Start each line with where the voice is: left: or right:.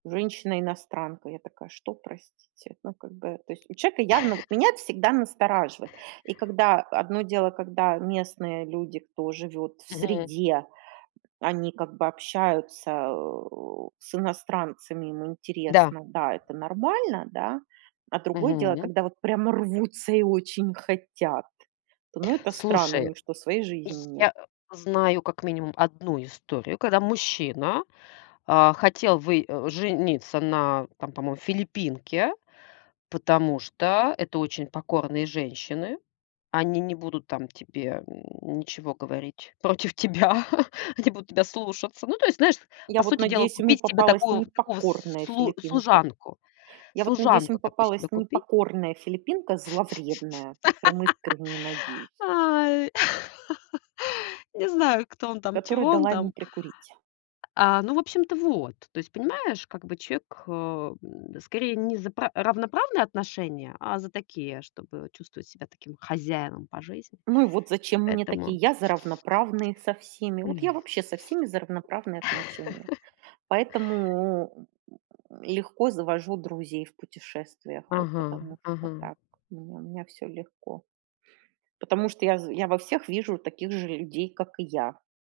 right: Женщина-иностранка. Я такая: "Что, простите?" Ну, как бы, то есть у человека явно вот меня это всегда настораживает. И когда, одно дело, когда местные люди, кто живет в
left: Мгм.
right: среде, они как бы общаются, э, с иностранцами, им
left: Да.
right: интересно, да, это нормально, да. А другое дело,
left: Мгм.
right: когда вот прямо рвутся и очень хотят, то, ну, это странно. У
left: Слушай,
right: них что, своей жизни нет?
left: я знаю, как минимум, 1 историю, когда мужчина, а, хотел вы э, жениться на там, по-моему, филиппинке, потому что это очень покорные женщины. Они не будут там тебе, м, ничего говорить против тебя, они будут тебя слушаться. Ну, то есть, знаешь, по
right: Я вот
left: сути дела
right: надеюсь, ему
left: купить себе
right: попалась
left: такую такого
right: непокорная
left: слу
right: филиппинка.
left: служанку
right: Я вот надеюсь, ему
left: служанку такую
right: попалась
left: себе купить.
right: непокорная филиппинка, зловредная, вот прям искренне надеюсь.
left: Ой. Не знаю, кто он там,
right: Которая
left: чего он
right: дала ему
left: там.
right: прикурить.
left: А, ну, в общем-то вот. То есть понимаешь, как бы человек, э, м, скорее, не за пра равноправные отношения, а за такие, чтобы чувствовать себя таким хозяином по жизни.
right: Ну и вот зачем мне такие?
left: Поэтому
right: Я за равноправные со всеми. Вот я вообще со всеми за равноправные отношения. Поэтому, м м, легко завожу друзей в путешествиях. Вот
left: Ага,
right: потому что
left: ага.
right: так, у меня у меня всё легко. Потому что я з я во всех вижу таких же людей, как и я.